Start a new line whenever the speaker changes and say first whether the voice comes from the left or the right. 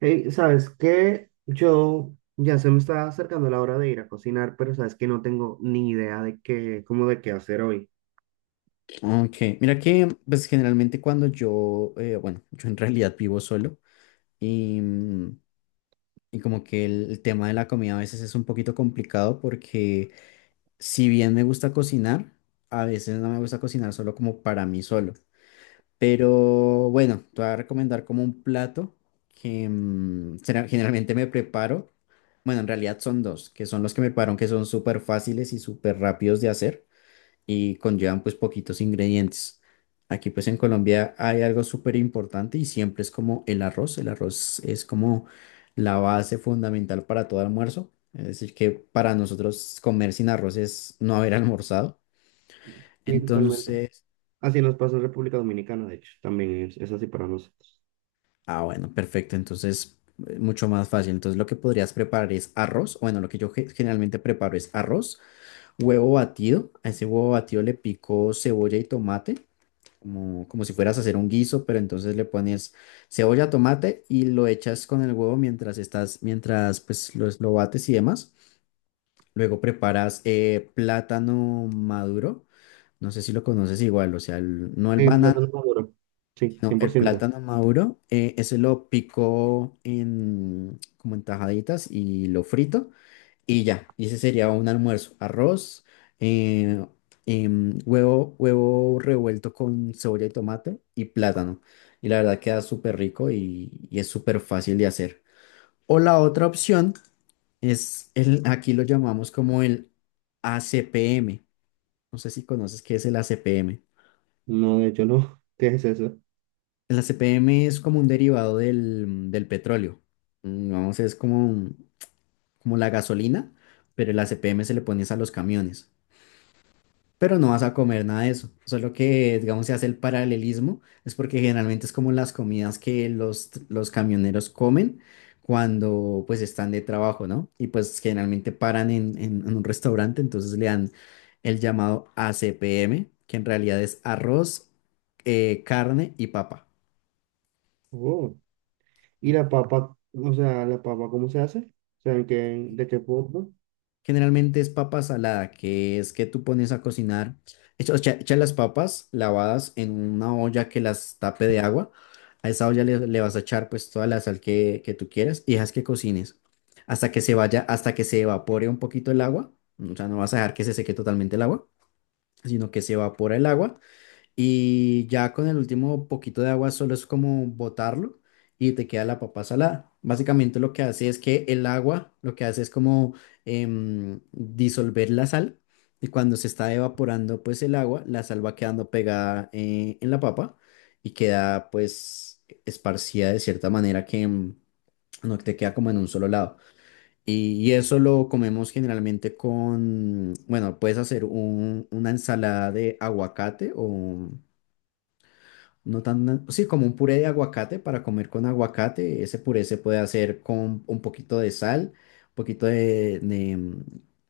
right: Hey, ¿sabes qué? Yo ya se me está acercando la hora de ir a cocinar, pero sabes que no tengo ni idea cómo de qué hacer hoy.
left: Ok, mira que pues generalmente cuando yo, yo en realidad vivo solo y, y como que el tema de la comida a veces es un poquito complicado porque si bien me gusta cocinar, a veces no me gusta cocinar solo como para mí solo. Pero bueno, te voy a recomendar como un plato que generalmente me preparo. Bueno, en realidad son dos, que son los que me preparo, que son súper fáciles y súper rápidos de hacer y conllevan pues poquitos ingredientes. Aquí pues en Colombia hay algo súper importante y siempre es como el arroz. El arroz es como la base fundamental para todo almuerzo. Es decir, que para nosotros comer sin arroz es no haber almorzado.
right: Sí, totalmente.
left: Entonces,
right: Así nos pasa en República Dominicana, de hecho, también es así para nosotros.
left: ah, bueno, perfecto. Entonces, mucho más fácil. Entonces, lo que podrías preparar es arroz. Bueno, lo que yo generalmente preparo es arroz, huevo batido. A ese huevo batido le pico cebolla y tomate. Como, como si fueras a hacer un guiso, pero entonces le pones cebolla, tomate y lo echas con el huevo mientras estás, mientras pues lo bates y demás. Luego preparas plátano maduro, no sé si lo conoces igual, o sea, no el
right: Sí,
left: banano,
right: plátano maduro. Sí,
left: no,
right: cien por
left: el
right: ciento.
left: plátano maduro, ese lo pico en, como en tajaditas y lo frito. Y ya, y ese sería un almuerzo. Arroz, eh, huevo, huevo revuelto con cebolla y tomate y plátano. Y la verdad queda súper rico y es súper fácil de hacer. O la otra opción es, el, aquí lo llamamos como el ACPM. No sé si conoces qué es el ACPM.
right: No, de hecho no. ¿Qué es eso?
left: El ACPM es como un derivado del petróleo. Vamos, es como la gasolina, pero el ACPM se le pones a los camiones. Pero no vas a comer nada de eso. Solo que, digamos, se hace el paralelismo, es porque generalmente es como las comidas que los camioneros comen cuando pues están de trabajo, ¿no? Y pues generalmente paran en un restaurante, entonces le dan el llamado ACPM, que en realidad es arroz, carne y papa.
right: Oh. ¿Y la papa? O sea, ¿la papa cómo se hace? O sea, ¿ de qué forma?
left: Generalmente es papa salada, que es que tú pones a cocinar, echas las papas lavadas en una olla que las tape de agua. A esa olla le vas a echar pues toda la sal que tú quieras y dejas que cocines hasta que se vaya, hasta que se evapore un poquito el agua. O sea, no vas a dejar que se seque totalmente el agua, sino que se evapora el agua y ya con el último poquito de agua solo es como botarlo y te queda la papa salada. Básicamente lo que hace es que el agua lo que hace es como disolver la sal y cuando se está evaporando pues el agua, la sal va quedando pegada en la papa y queda pues esparcida de cierta manera que no te queda como en un solo lado. Y eso lo comemos generalmente con, bueno, puedes hacer una ensalada de aguacate o... No tan, sí, como un puré de aguacate para comer con aguacate. Ese puré se puede hacer con un poquito de sal, un poquito de, de,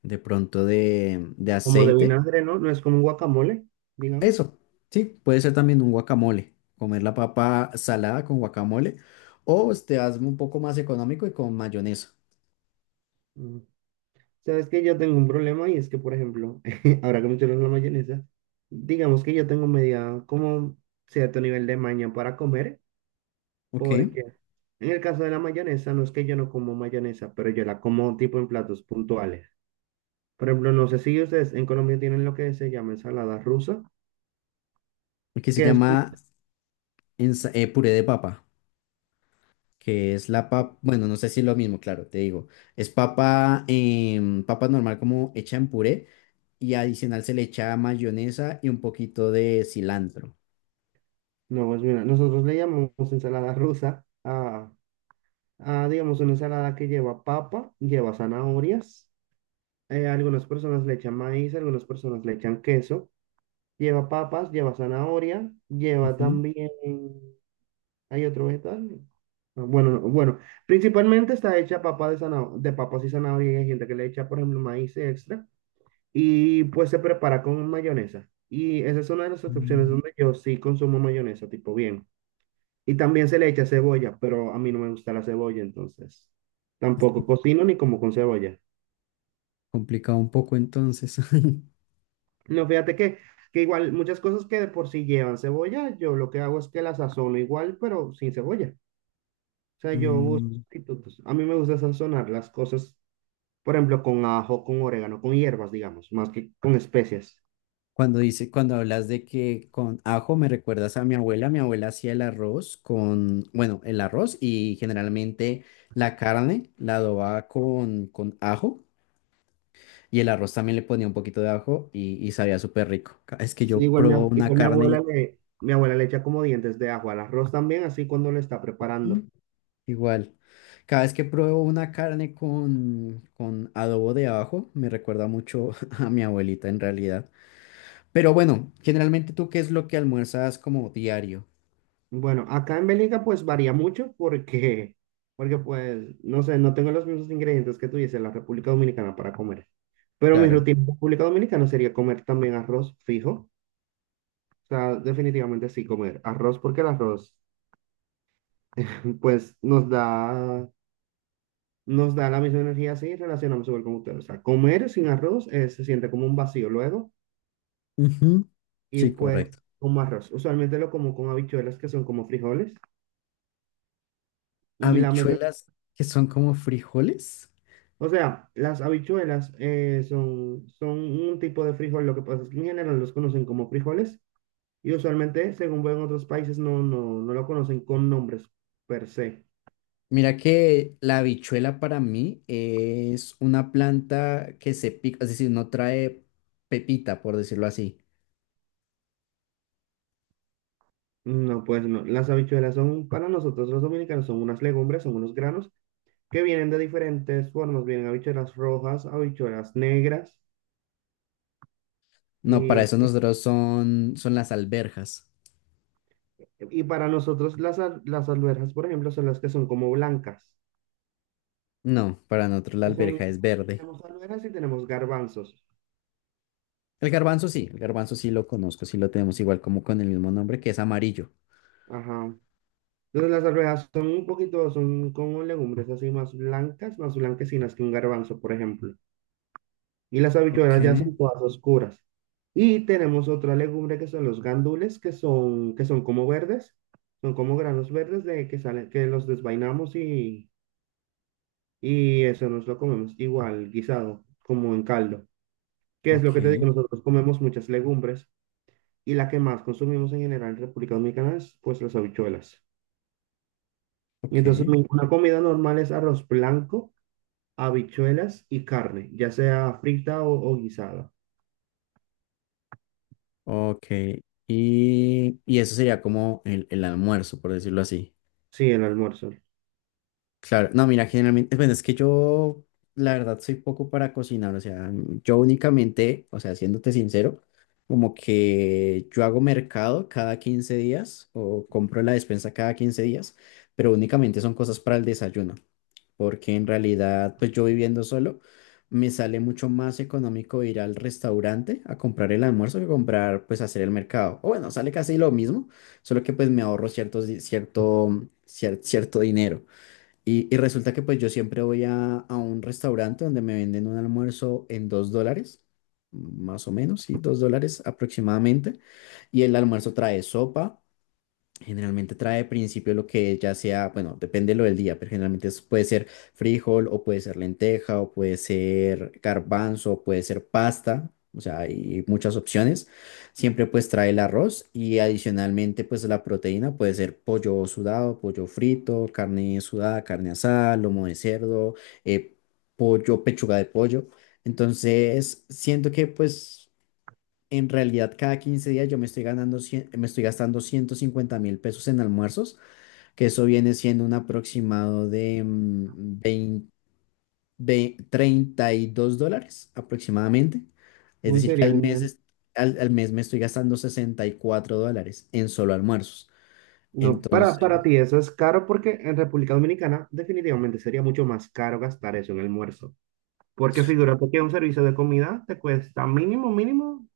left: de pronto de, de
right: Como de
left: aceite.
right: vinagre, ¿no? No es como un guacamole, digamos.
left: Eso, sí, puede ser también un guacamole. Comer la papa salada con guacamole. O te hazme un poco más económico y con mayonesa.
right: Mm. Sabes que yo tengo un problema y es que, por ejemplo, ahora que mencionas la mayonesa, digamos que yo tengo media como cierto nivel de maña para comer,
left: Ok.
right: porque en el caso de la mayonesa, no es que yo no como mayonesa, pero yo la como tipo en platos puntuales. Por ejemplo, no sé si ustedes en Colombia tienen lo que se llama ensalada rusa,
left: Que se
right: que es como,
left: llama puré de papa. Que es la papa. Bueno, no sé si es lo mismo, claro, te digo. Es papa, papa normal como hecha en puré y adicional se le echa mayonesa y un poquito de cilantro.
right: no, pues mira, nosotros le llamamos ensalada rusa a digamos, una ensalada que lleva papa, lleva zanahorias, algunas personas le echan maíz, algunas personas le echan queso. Lleva papas, lleva zanahoria, lleva
left: Ujú.
right: también, hay otro vegetal. No, bueno, no, bueno, principalmente está hecha papa de zanahoria, de papas y zanahoria, y hay gente que le echa, por ejemplo, maíz extra, y pues se prepara con mayonesa. Y esa es una de las excepciones
left: Mm,
right: donde yo sí consumo mayonesa, tipo bien. Y también se le echa cebolla, pero a mí no me gusta la cebolla, entonces tampoco cocino ni como con cebolla.
left: complicado un poco entonces.
right: No, fíjate que igual muchas cosas que de por sí llevan cebolla, yo lo que hago es que las sazono igual, pero sin cebolla. O sea, yo uso
left: Mm,
right: sustitutos. A mí me gusta sazonar las cosas, por ejemplo, con ajo, con orégano, con hierbas, digamos, más que con especias.
left: cuando dice, cuando hablas de que con ajo me recuerdas a mi abuela hacía el arroz con, bueno, el arroz y generalmente la carne la adobaba con ajo y el arroz también le ponía un poquito de ajo y sabía súper rico. Cada vez que
right: Sí,
left: yo
right: igual
left: probo una carne.
right: mi abuela le echa como dientes de ajo al arroz también, así cuando lo está preparando.
left: Igual. Cada vez que pruebo una carne con adobo de abajo me recuerda mucho a mi abuelita en realidad. Pero bueno, generalmente tú, ¿qué es lo que almuerzas como diario?
right: Bueno, acá en Bélgica pues varía mucho porque, porque pues, no sé, no tengo los mismos ingredientes que tú dices en la República Dominicana para comer. Pero mi
left: Claro.
right: rutina en República Dominicana sería comer también arroz fijo. O sea, definitivamente sí comer arroz porque el arroz pues nos da la misma energía, así relacionamos igual con ustedes. O sea, comer sin arroz se siente como un vacío luego
left: Ujú.
right: y
left: Sí,
right: pues
left: correcto.
right: como arroz. Usualmente lo como con habichuelas que son como frijoles y la mezcla.
left: Habichuelas que son como frijoles.
right: O sea, las habichuelas son un tipo de frijol, lo que pasa es que en general los conocen como frijoles y usualmente, según veo en otros países, no, no, no lo conocen con nombres per se.
left: Mira que la habichuela para mí es una planta que se pica, es decir, no trae pepita, por decirlo así.
right: No, pues no. Las habichuelas son, para nosotros los dominicanos, son unas legumbres, son unos granos que vienen de diferentes formas. Vienen habichuelas rojas, habichuelas negras
left: No, para
right: y,
left: eso nosotros son, son las alberjas.
right: y para nosotros las alberjas, por ejemplo, son las que son como blancas.
left: No, para nosotros la
right: que son-
left: alberja es verde.
right: Tenemos alberjas y tenemos garbanzos.
left: El garbanzo sí lo conozco, sí lo tenemos igual como con el mismo nombre que es amarillo.
right: Ajá. No, las arvejas son un poquito, son como legumbres así más blancas, más blanquecinas que un garbanzo, por ejemplo. Y las
left: Ok,
right: habichuelas ya son todas oscuras. Y tenemos otra legumbre que son los gandules, que son como verdes, son como granos verdes de que salen, que los desvainamos y eso nos lo comemos igual, guisado, como en caldo. Qué es lo
left: ok,
right: que te digo, nosotros comemos muchas legumbres y la que más consumimos en general en República Dominicana es pues las habichuelas. Y
left: ok,
right: entonces una comida normal es arroz blanco, habichuelas y carne, ya sea frita o guisada.
left: ok. Y eso sería como el almuerzo, por decirlo así.
right: Sí, el almuerzo.
left: Claro, no, mira, generalmente, bueno, es que yo, la verdad, soy poco para cocinar, o sea, yo únicamente, o sea, siéndote sincero, como que yo hago mercado cada 15 días o compro la despensa cada 15 días, pero únicamente son cosas para el desayuno, porque en realidad, pues yo viviendo solo, me sale mucho más económico ir al restaurante a comprar el almuerzo que comprar, pues hacer el mercado. O bueno, sale casi lo mismo, solo que pues me ahorro ciertos, di- cierto, cier- cierto dinero. Y resulta que pues yo siempre voy a un restaurante donde me venden un almuerzo en $2, más o menos, sí, $2 aproximadamente. Y el almuerzo trae sopa. Generalmente trae al principio lo que ya sea, bueno, depende lo del día, pero generalmente puede ser frijol o puede ser lenteja o puede ser garbanzo o puede ser pasta, o sea, hay muchas opciones. Siempre pues trae el arroz y adicionalmente pues la proteína puede ser pollo sudado, pollo frito, carne sudada, carne asada, lomo de cerdo, eh, pollo, pechuga de pollo. Entonces, siento que pues... En realidad, cada 15 días yo me estoy me estoy gastando 150 mil pesos en almuerzos, que eso viene siendo un aproximado de 20 $32 aproximadamente. Es
right: Uy,
left: decir, que
right: sería
left: al mes,
right: genial.
left: al mes me estoy gastando $64 en solo almuerzos.
right: No, para,
left: Entonces,
right: para ti eso es caro porque en República Dominicana definitivamente sería mucho más caro gastar eso en almuerzo. Porque figúrate que un servicio de comida te cuesta mínimo, mínimo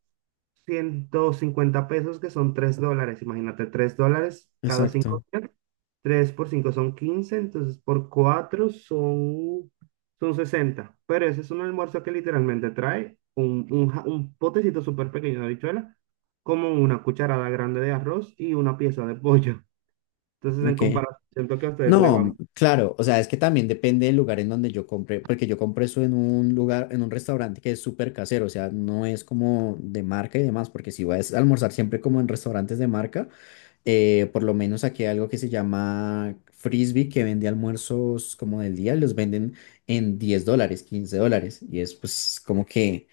right: 150 pesos, que son $3. Imagínate, $3 cada 5
left: exacto.
right: 3 por 5 son 15, entonces por 4 son, son sesenta. Pero ese es un almuerzo que literalmente trae un potecito súper pequeño de habichuela, como una cucharada grande de arroz y una pieza de pollo. Entonces, en
left: Ok.
right: comparación, siento que a ustedes le va.
left: No, claro, o sea, es que también depende del lugar en donde yo compré, porque yo compré eso en un lugar, en un restaurante que es súper casero, o sea, no es como de marca y demás, porque si vas a almorzar siempre como en restaurantes de marca, por lo menos aquí hay algo que se llama Frisbee, que vende almuerzos como del día, y los venden en $10, $15, y es pues como que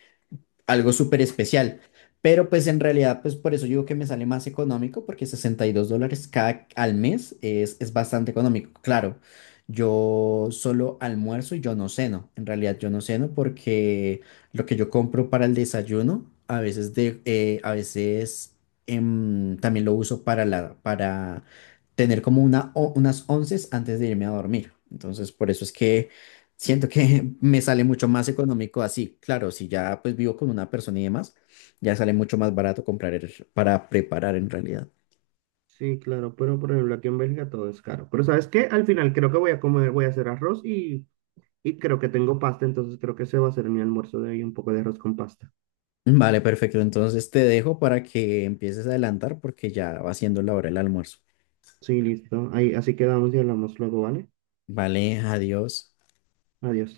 left: algo súper especial. Pero pues en realidad, pues por eso digo que me sale más económico, porque $62 cada al mes es bastante económico. Claro, yo solo almuerzo y yo no ceno. En realidad yo no ceno porque lo que yo compro para el desayuno, a veces, a veces también lo uso para tener como unas onces antes de irme a dormir. Entonces por eso es que siento que me sale mucho más económico así. Claro, si ya pues vivo con una persona y demás, ya sale mucho más barato comprar para preparar en realidad.
right: Sí, claro, pero por ejemplo, aquí en Bélgica todo es caro. Pero ¿sabes qué? Al final creo que voy a comer, voy a hacer arroz y creo que tengo pasta, entonces creo que ese va a ser mi almuerzo de hoy, un poco de arroz con pasta.
left: Vale, perfecto. Entonces te dejo para que empieces a adelantar porque ya va siendo la hora del almuerzo.
right: Sí, listo. Ahí, así quedamos y hablamos luego, ¿vale?
left: Vale, adiós.
right: Adiós.